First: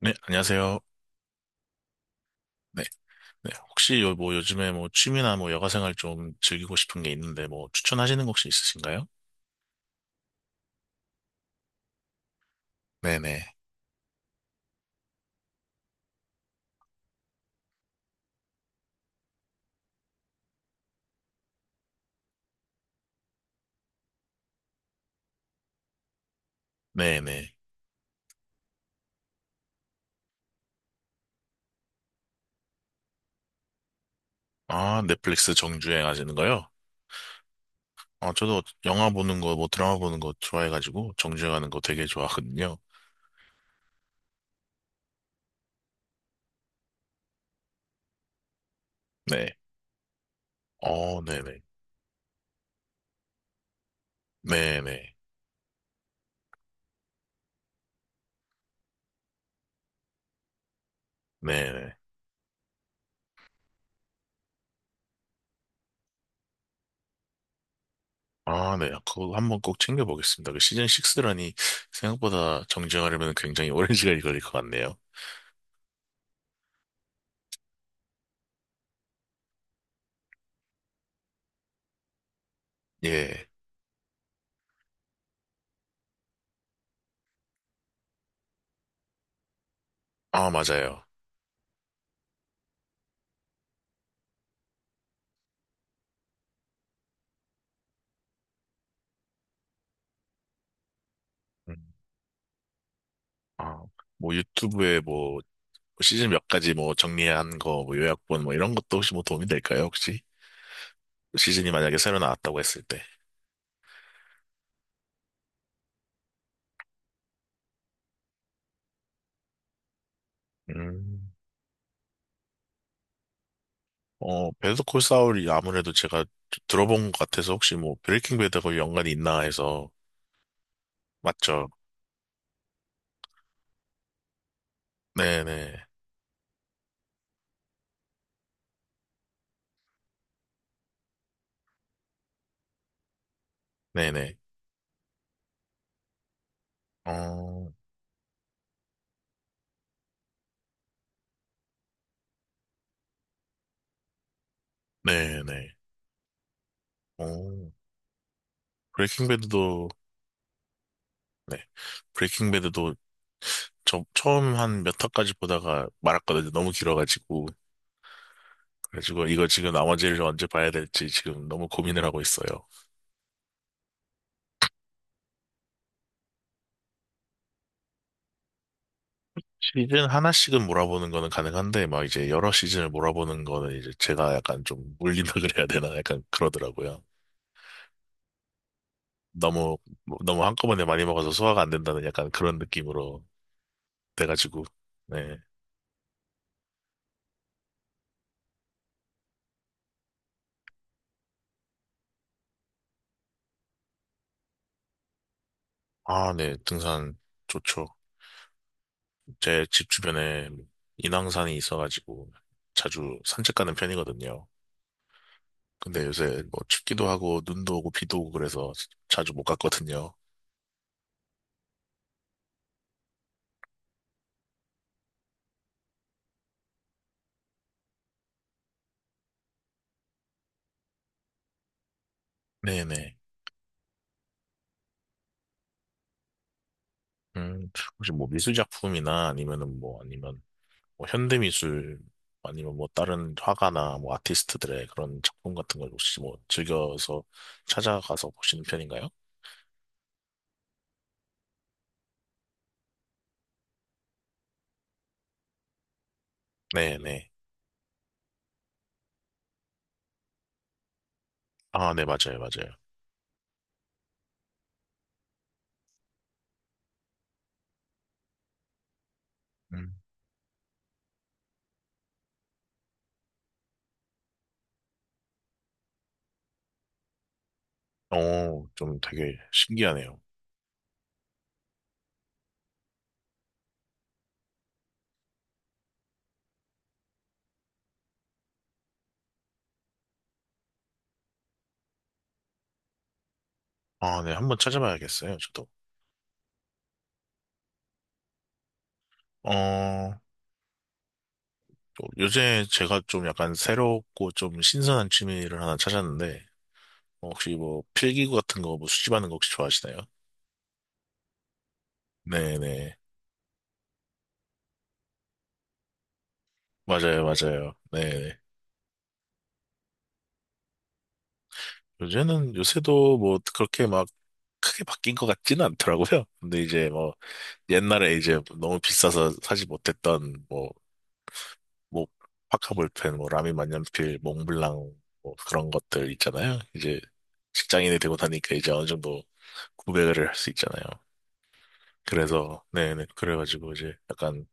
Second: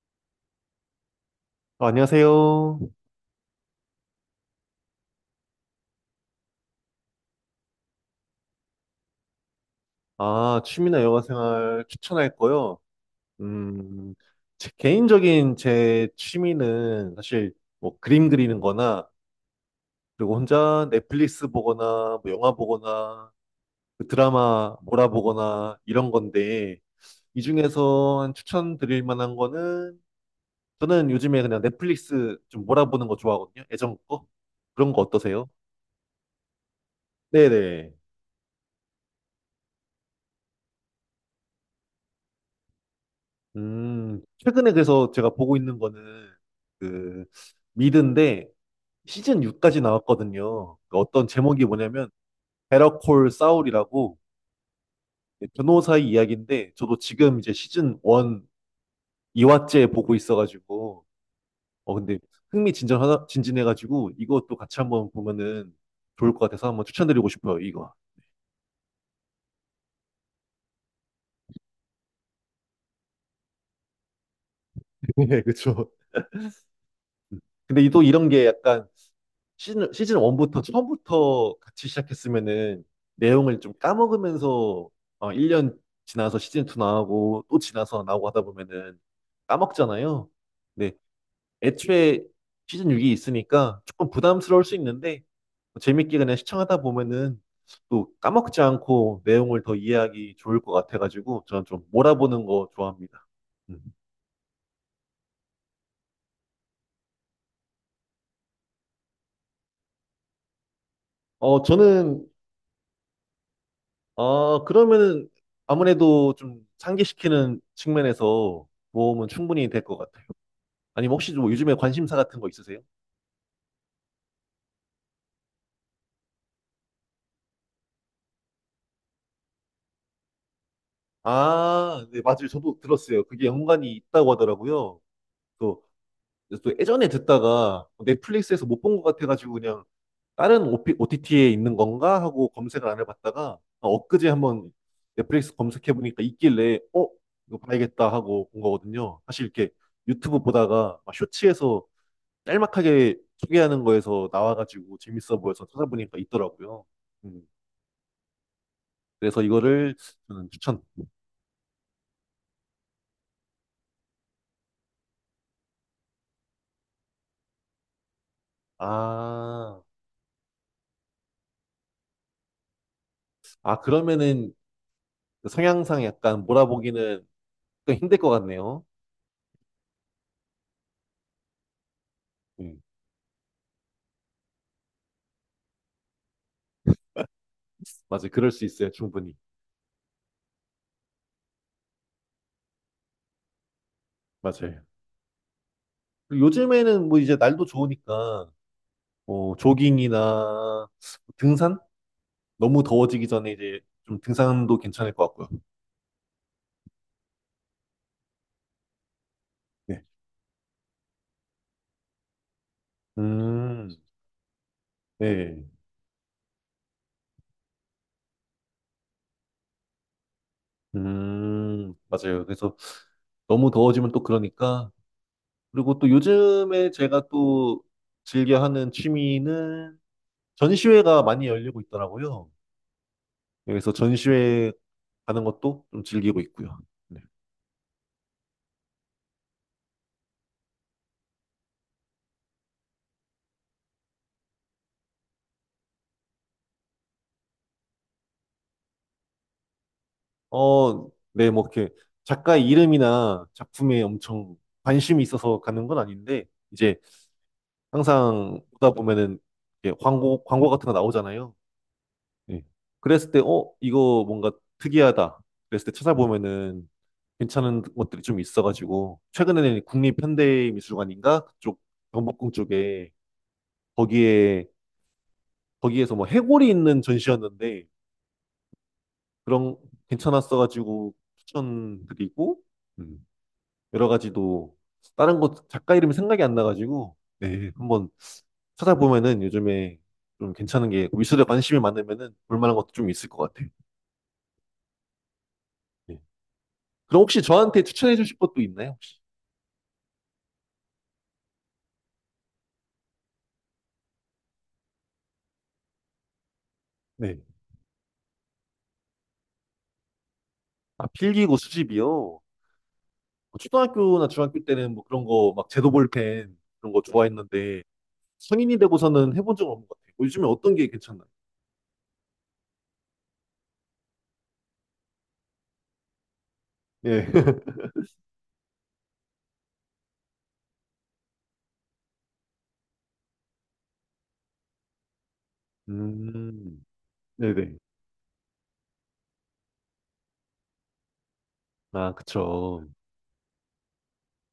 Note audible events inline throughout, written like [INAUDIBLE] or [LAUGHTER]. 네, 안녕하세요. 아, 안녕하세요. 네, 네. 혹시 요, 뭐 요즘에 뭐 취미나 뭐 여가 생활 좀 즐기고 싶은 게 있는데 뭐 추천하시는 거 혹시 있으신가요? 아, 취미나 여가 생활 추천할 거요. 네네. 음, 제 개인적인 제 취미는 사실 뭐 그림 그리는 거나 그리고 혼자 넷플릭스 보거나 뭐 영화 보거나 그 드라마 몰아보거나 이런 건데 이 네네. 중에서 한 추천드릴 만한 거는 저는 요즘에 그냥 넷플릭스 좀 몰아보는 거 좋아하거든요. 예전 거. 그런 거 아, 어떠세요? 넷플릭스 정주행 하시는 거요? 네네. 아, 저도 영화 보는 거, 뭐 드라마 보는 거 좋아해가지고 정주행하는 거 되게 좋아하거든요. 최근에 그래서 제가 보고 있는 거는 그 미드인데 시즌 네. 6까지 나왔거든요. 그 어, 어떤 네네. 제목이 뭐냐면 베러콜 사울이라고 네네. 변호사의 이야기인데 저도 지금 이제 시즌 1 2화째 보고 있어가지고 네네. 근데 흥미진진하다 진진해가지고 이것도 같이 한번 보면은 좋을 것 같아서 한번 추천드리고 싶어요, 이거. 아, 네. 그거 한번 꼭 챙겨보겠습니다. 그 시즌 6라니 생각보다 정주행하려면 굉장히 오랜 [LAUGHS] 시간이 걸릴 것 같네요. [LAUGHS] 네, 그쵸. 근데 또 이런 게 약간 시즌 1부터 처음부터 같이 시작했으면은 예. 내용을 좀 까먹으면서 1년 지나서 시즌 2 나오고 또 지나서 나오고 하다 보면은 까먹잖아요. 아, 네. 맞아요. 애초에 시즌 6이 있으니까 조금 부담스러울 수 있는데 뭐 재밌게 그냥 시청하다 보면은 또 까먹지 않고 내용을 더 이해하기 좋을 것 같아가지고 저는 좀 음. 몰아보는 거 좋아합니다. 음. 아, 뭐 유튜브에 뭐 시즌 몇 가지 뭐 정리한 거, 뭐 요약본 뭐 이런 것도 혹시 뭐 도움이 될까요, 혹시? 시즌이 만약에 새로 저는 나왔다고 했을 때. 아, 그러면은 아무래도 좀 상기시키는 측면에서 모험은 충분히 될 것 같아요. 아니면 음. 혹시 뭐 요즘에 관심사 같은 거 있으세요? 어, 베터 콜 사울이 아무래도 제가 들어본 것 같아서 혹시 뭐 브레이킹 배드하고 연관이 있나 해서. 맞죠? 아, 네, 맞아요. 저도 들었어요. 그게 연관이 있다고 하더라고요. 또, 네네. 또 예전에 듣다가 넷플릭스에서 못 본 것 같아가지고 그냥 다른 OTT에 있는 건가 하고 검색을 안 해봤다가 엊그제 네네. 한번 넷플릭스 검색해보니까 있길래 어? 이거 어, 봐야겠다 하고 본 거거든요. 사실 이렇게 유튜브 보다가 막 쇼츠에서 짤막하게 소개하는 거에서 나와가지고 재밌어 보여서 네네. 찾아보니까 있더라고요. 음, 어, 브레이킹 그래서 배드도, 이거를 저는 추천. 네. 브레이킹 배드도 저 처음 한 몇 화까지 보다가 말았거든요. 너무 길어가지고. 그래가지고 이거 지금 아, 나머지를 언제 봐야 될지 지금 너무 고민을 하고 있어요. 아, 그러면은 그 성향상 약간 몰아보기는 좀 힘들 것 같네요. 시즌 하나씩은 몰아보는 거는 가능한데 막 이제 여러 음, 시즌을 몰아보는 거는 이제 제가 약간 좀 물린다 [LAUGHS] 그래야 되나 약간 그러더라고요. 맞아요. 그럴 수 있어요. 충분히. 너무 뭐, 너무 한꺼번에 많이 먹어서 소화가 안 된다는 약간 그런 느낌으로 돼가지고 맞아요. 네. 그리고 요즘에는 뭐 이제 날도 좋으니까 뭐 조깅이나 뭐 등산? 너무 더워지기 전에 이제 좀 등산도 괜찮을 것 같고요. 아, 네. 등산 좋죠. 제 집 네. 주변에 인왕산이 있어가지고 자주 산책 가는 음, 편이거든요. 네. 근데 요새 뭐 춥기도 하고 눈도 오고 비도 오고 그래서 자주 못 갔거든요. 맞아요. 그래서 너무 더워지면 또 그러니까. 그리고 또 요즘에 제가 또 즐겨 하는 취미는 전시회가 많이 열리고 있더라고요. 네네. 그래서 전시회 가는 것도 좀 즐기고 있고요. 네. 음, 혹시 뭐 미술작품이나 아니면은 뭐 아니면 뭐 현대미술 아니면 뭐 다른 화가나 뭐 아티스트들의 그런 작품 같은 걸 혹시 뭐 즐겨서 찾아가서 보시는 편인가요? 네, 뭐 이렇게 작가의 이름이나 작품에 엄청 관심이 있어서 가는 건 아닌데, 이제 네네. 항상 보다 보면은 이렇게 광고 같은 거 나오잖아요. 아, 네, 맞아요, 예. 맞아요. 그랬을 때, 이거 뭔가 특이하다. 그랬을 때 찾아보면은 괜찮은 것들이 좀 있어가지고, 최근에는 음. 국립현대미술관인가? 그쪽, 경복궁 쪽에, 거기에, 거기에서 뭐 해골이 있는 전시였는데, 어, 좀 되게 그런, 신기하네요. 괜찮았어가지고 추천드리고, 음, 여러 가지도, 다른 곳, 작가 이름이 생각이 안 나가지고, 네, 한번 찾아보면은 요즘에 좀 괜찮은 게, 미술에 관심이 많으면은 볼만한 것도 좀 있을 것 같아요. 아, 네, 한번 찾아봐야겠어요, 저도. 네. 그럼 혹시 저한테 추천해 주실 것도 있나요, 혹시? 어, 또 요새 제가 좀 약간 새롭고 좀 신선한 취미를 하나 찾았는데, 어, 네. 혹시 뭐 필기구 같은 거 뭐 수집하는 거 혹시 좋아하시나요? 아, 필기고 수집이요? 뭐 네네. 초등학교나 중학교 때는 뭐 그런 거, 막 제도 볼펜 그런 거 맞아요, 맞아요. 좋아했는데, 네네. 성인이 되고서는 해본 적은 없는 것 같아요. 뭐 요즘에 어떤 게 괜찮나요? 요새도 뭐 그렇게 막 크게 바뀐 것 같지는 않더라고요. 근데 이제 뭐 예. [LAUGHS] 옛날에 이제 너무 비싸서 사지 못했던 뭐, 뭐, 파카볼펜, 뭐, 라미 만년필, 몽블랑, 뭐 그런 것들 있잖아요. 음, 이제 네네. 직장인이 되고 다니까 이제 어느 정도 구매를 할 수 있잖아요. 아, 그래서, 그쵸. 네네. 그래가지고 이제 약간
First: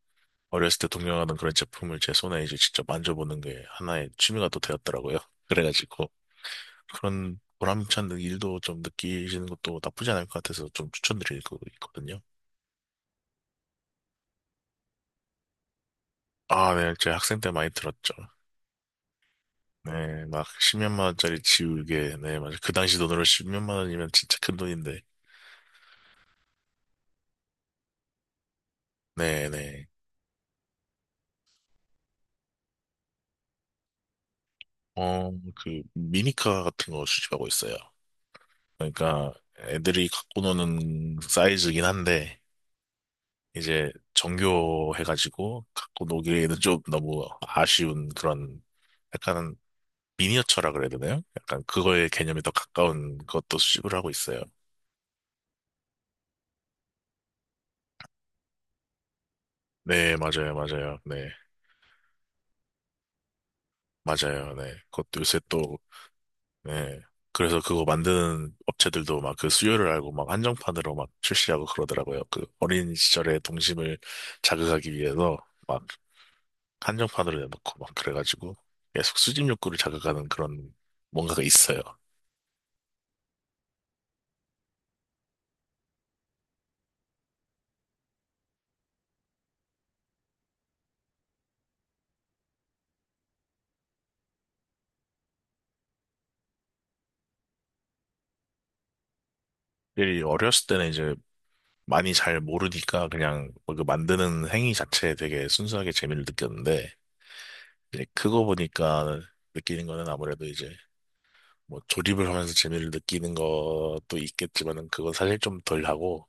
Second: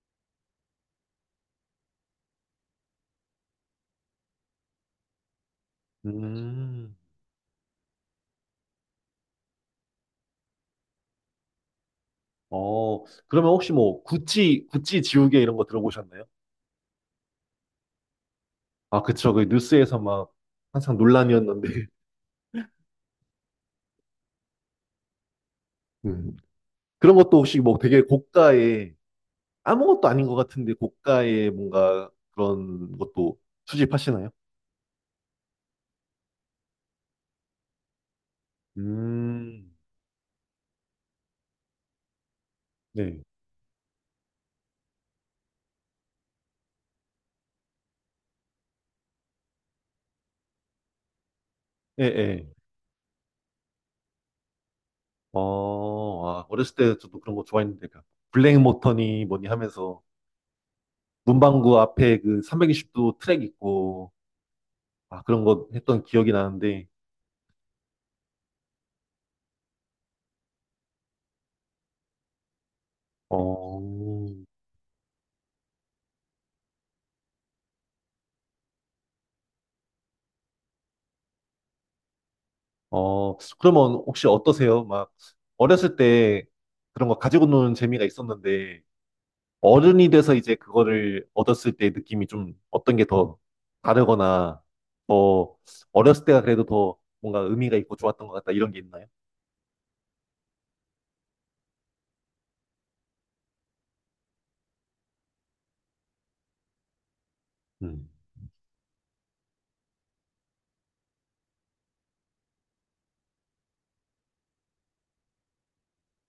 어렸을 때 동경하던 그런 제품을 제 손에 이제 직접 만져보는 게 하나의 취미가 또 되었더라고요. [LAUGHS] 그래가지고 음, 그런 보람찬 일도 좀 느끼시는 것도 나쁘지 않을 것 같아서 좀 추천드릴 거 있거든요. 그러면 혹시 뭐, 구찌 지우개 이런 거 들어보셨나요? 아, 네, 제 학생 때 많이 들었죠. 아, 그쵸. 그 뉴스에서 네, 막 막 항상 10몇만 원짜리 논란이었는데. [LAUGHS] 지우개, 네, 맞아요. 그 당시 돈으로 10몇만 원이면 진짜 큰 돈인데, 음. 그런 것도 혹시 뭐 되게 고가의 네, 네. 아무것도 아닌 것 같은데 고가의 뭔가 그런 것도 수집하시나요? 어, 그 미니카 같은 거 수집하고 있어요. 그러니까 음, 애들이 갖고 노는 사이즈긴 한데. 네. 이제 정교해가지고 갖고 노기에는 좀 너무 아쉬운 그런 약간 미니어처라 그래야 되나요? 약간 예, 그거의 개념이 예. 더 가까운 것도 수집을 하고 있어요. 어렸을 때 저도 그런 거 좋아했는데, 그 블랙 모터니 뭐니 하면서 네, 맞아요, 맞아요. 네, 문방구 앞에 그 320도 트랙 있고, 맞아요. 네. 그것도 아, 요새 그런 거 또, 했던 기억이 나는데, 네. 그래서 그거 만드는 업체들도 막 그 수요를 알고 막 한정판으로 막 출시하고 그러더라고요. 그 어린 시절의 어, 동심을 자극하기 위해서 막 한정판으로 내놓고 막 그래가지고 계속 수집 욕구를 자극하는 그런 뭔가가 있어요. 그러면 혹시 어떠세요? 막, 어렸을 때 그런 거 가지고 노는 재미가 있었는데, 어른이 돼서 이제 그거를 얻었을 때 느낌이 좀 어떤 게 더 다르거나 더 어렸을 때가 그래도 더 뭔가 의미가 있고 좋았던 것 같다 이런 게 있나요? 일이 어렸을 때는 이제 많이 잘 모르니까 그냥 뭐그 만드는 행위 자체에 되게 순수하게 재미를 느꼈는데 이제 음. 크고 보니까 느끼는 거는 아무래도 이제 뭐 조립을 하면서 재미를 느끼는 것도 있겠지만은 그건 사실 좀 덜 하고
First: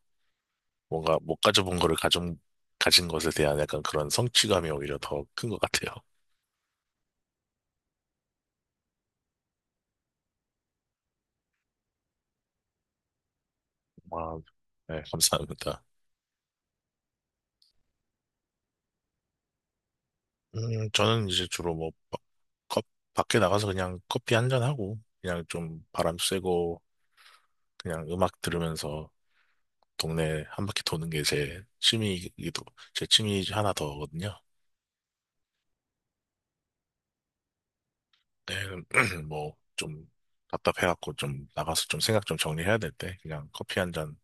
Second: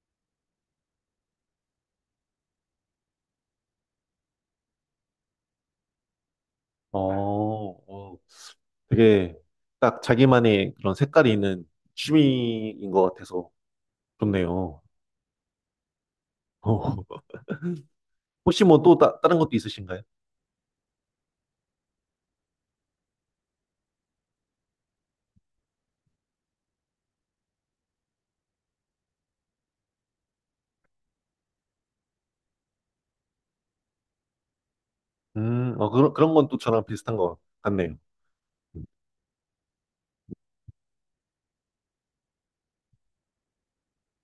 뭔가 못 가져본 거를 가져 가진 것에 대한 약간 그런 성취감이 오히려 더 큰 것 같아요. 어, 어, 되게 딱 자기만의 그런 색깔이 있는 취미인 것 같아서 좋네요. 아, 네, 감사합니다. 어, 혹시 뭐 또 다른 것도 있으신가요? 저는 이제 주로 뭐 컵- 밖에 나가서 그냥 커피 한 잔하고 그냥 좀 바람 쐬고 그냥 음악 들으면서 동네 한 바퀴 도는 게 제 취미 중 하나 더거든요. 그런 건 또 저랑 비슷한 것 같네요. 네, [CLEARS THROAT] 뭐, 좀 답답해갖고 좀 나가서 좀 생각 좀 정리해야 될 때 그냥 커피 한 잔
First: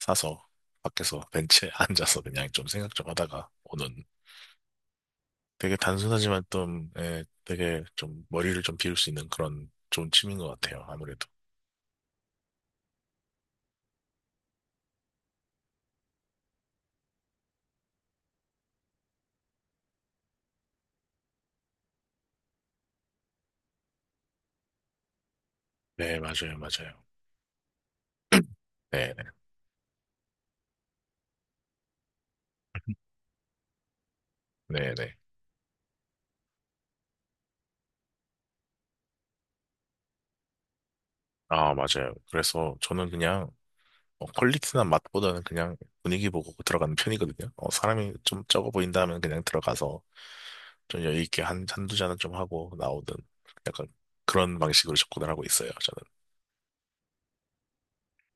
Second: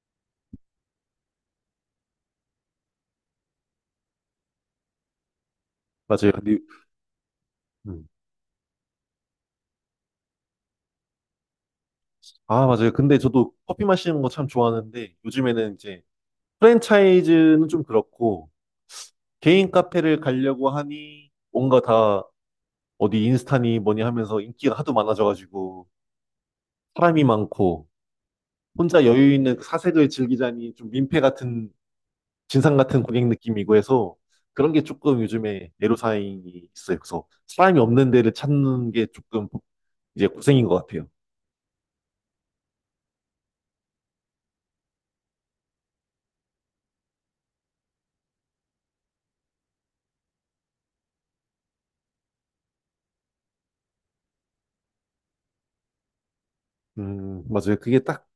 사서 밖에서 벤치에 [LAUGHS] 앉아서 그냥 좀 생각 좀 하다가 오는 되게 맞아요. 단순하지만 근데, 좀, 예, 되게 음. 좀 머리를 좀 비울 수 있는 그런 좋은 취미인 것 같아요. 아무래도. 아, 맞아요. 근데 저도 커피 마시는 거 참 좋아하는데 요즘에는 이제 프랜차이즈는 좀 그렇고, 개인 카페를 가려고 하니, 뭔가 다 어디 인스타니 뭐니 하면서 인기가 하도 많아져가지고, 네, 맞아요, 맞아요. 사람이 많고, 혼자 네, 네, 여유 있는 그 사색을 즐기자니 좀 민폐 같은, 진상 같은 고객 느낌이고 해서, 그런 게 네, 네. 조금 요즘에 애로사항이 있어요. 그래서 사람이 없는 데를 찾는 게 조금 이제 고생인 것 같아요. 아, 맞아요. 그래서 저는 그냥 어, 퀄리티나 맛보다는 그냥 분위기 보고 들어가는 편이거든요. 어, 사람이 좀 적어 보인다 하면 그냥 들어가서 좀 여유 있게 한두 잔은 좀 하고 나오든 약간 그런 방식으로 접근을 하고 있어요, 저는. 맞아요. 그게 딱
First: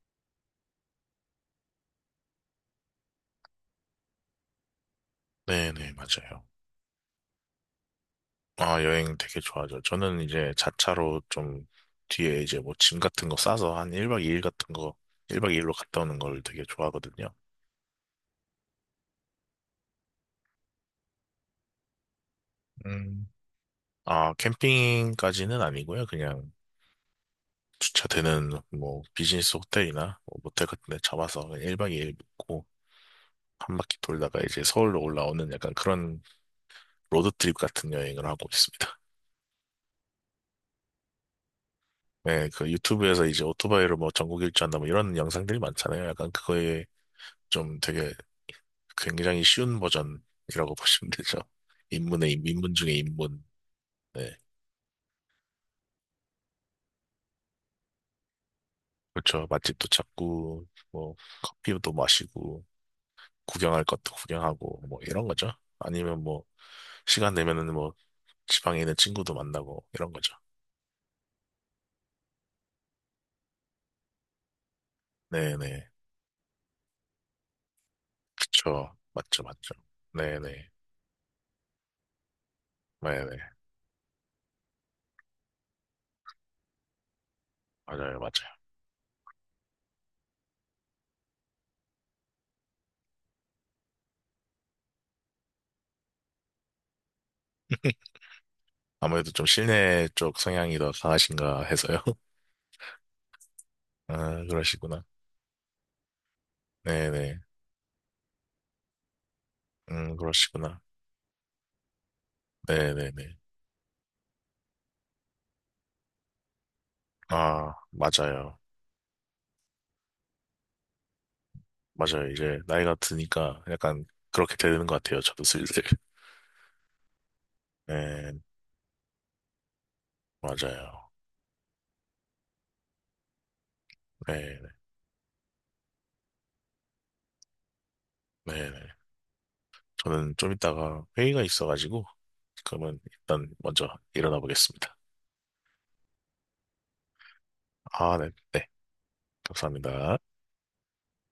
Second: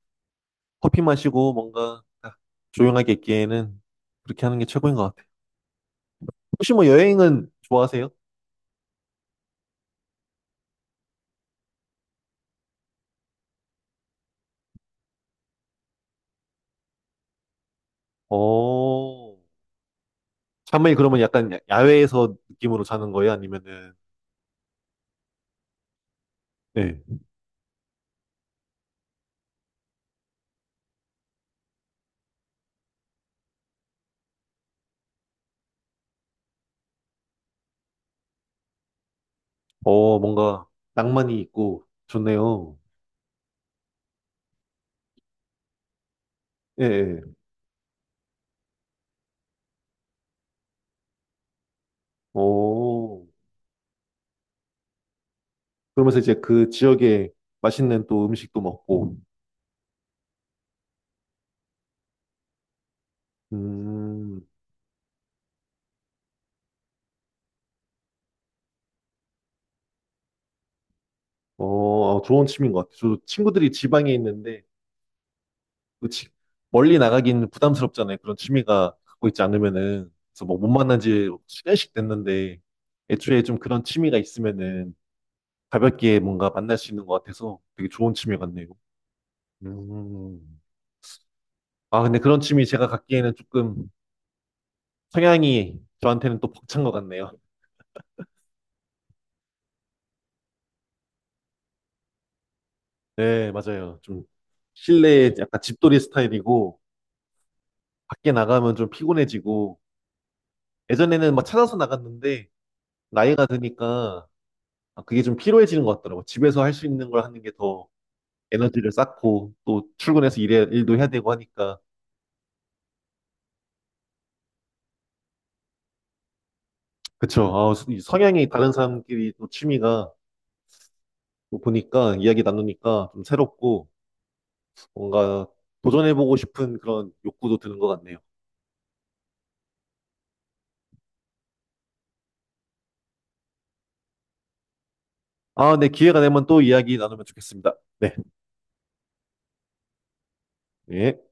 커피 마시고 뭔가 딱 조용하게 있기에는 그렇게 하는 게 최고인 것 같아요. 네네, 맞아요. 혹시 뭐 여행은 좋아하세요? 아, 여행 되게 좋아하죠. 저는 이제 자차로 좀 뒤에 이제 뭐 짐 같은 거 싸서 한 1박 2일 같은 거 1박 2일로 갔다 오는 걸 되게 좋아하거든요. 어, 샤머이 그러면 약간 야외에서 느낌으로 자는 음. 거예요? 아니면은, 아, 캠핑까지는 아니고요. 그냥 네. 주차되는 뭐 비즈니스 호텔이나 뭐 모텔 같은 데 잡아서 그냥 1박 2일 묵고 한 바퀴 돌다가 이제 서울로 올라오는 약간 그런 로드트립 같은 여행을 하고 있습니다. 뭔가 낭만이 있고 네, 그 좋네요. 유튜브에서 이제 오토바이로 뭐 전국 일주한다 뭐 이런 영상들이 많잖아요. 약간 그거에 예, 예. 좀 되게 굉장히 쉬운 버전이라고 [LAUGHS] 보시면 되죠. 입문 중에 오, 입문. 네. 그러면서 이제 그 지역에 맛있는 또 음식도 먹고, 그렇죠. 맛집도 찾고, 뭐, 커피도 마시고, 구경할 것도 음, 구경하고, 뭐, 이런 거죠. 아니면 뭐, 시간 내면은 뭐, 지방에 있는 친구도 만나고 이런 거죠. 좋은 취미인 것 같아요. 저도 친구들이 지방에 있는데, 네네. 그 지- 멀리 나가긴 부담스럽잖아요. 그런 그쵸. 취미가 갖고 맞죠, 있지 맞죠. 않으면은. 그래서 뭐 못 네네. 만난 지 시간씩 됐는데, 네네. 애초에 좀 그런 취미가 있으면은 가볍게 뭔가 만날 수 있는 것 같아서 되게 좋은 맞아요, 취미 맞아요. 같네요. 음. 아, 근데 그런 취미 제가 갖기에는 조금 성향이 저한테는 또 벅찬 것 같네요. [LAUGHS] 아무래도 좀 실내 쪽 성향이 더 강하신가 해서요. [LAUGHS] 네, 맞아요. 좀 아, 그러시구나. 실내에 약간 집돌이 스타일이고 네네. 밖에 나가면 좀 피곤해지고 그러시구나. 예전에는 막 찾아서 나갔는데 네네네. 나이가 드니까 아, 그게 좀 피로해지는 것 같더라고요. 집에서 할 수 있는 걸 하는 게 아, 더 맞아요. 에너지를 쌓고 또 출근해서 일도 해야 되고 하니까. 맞아요. 이제 나이가 드니까 약간 그렇게 되는 것 같아요. 저도 슬슬. [LAUGHS] 그쵸. 아, 이 네, 성향이 다른 사람끼리 또 취미가 맞아요. 뭐 보니까 이야기 나누니까 좀 새롭고 네네. 뭔가 도전해보고 싶은 그런 욕구도 드는 것 같네요. 네네. 저는 좀 이따가 회의가 있어가지고, 그러면 일단 먼저 일어나 보겠습니다. 아, 네, 기회가 되면 또 이야기 나누면 좋겠습니다. 네, 아, 네. 네. 감사합니다. 네.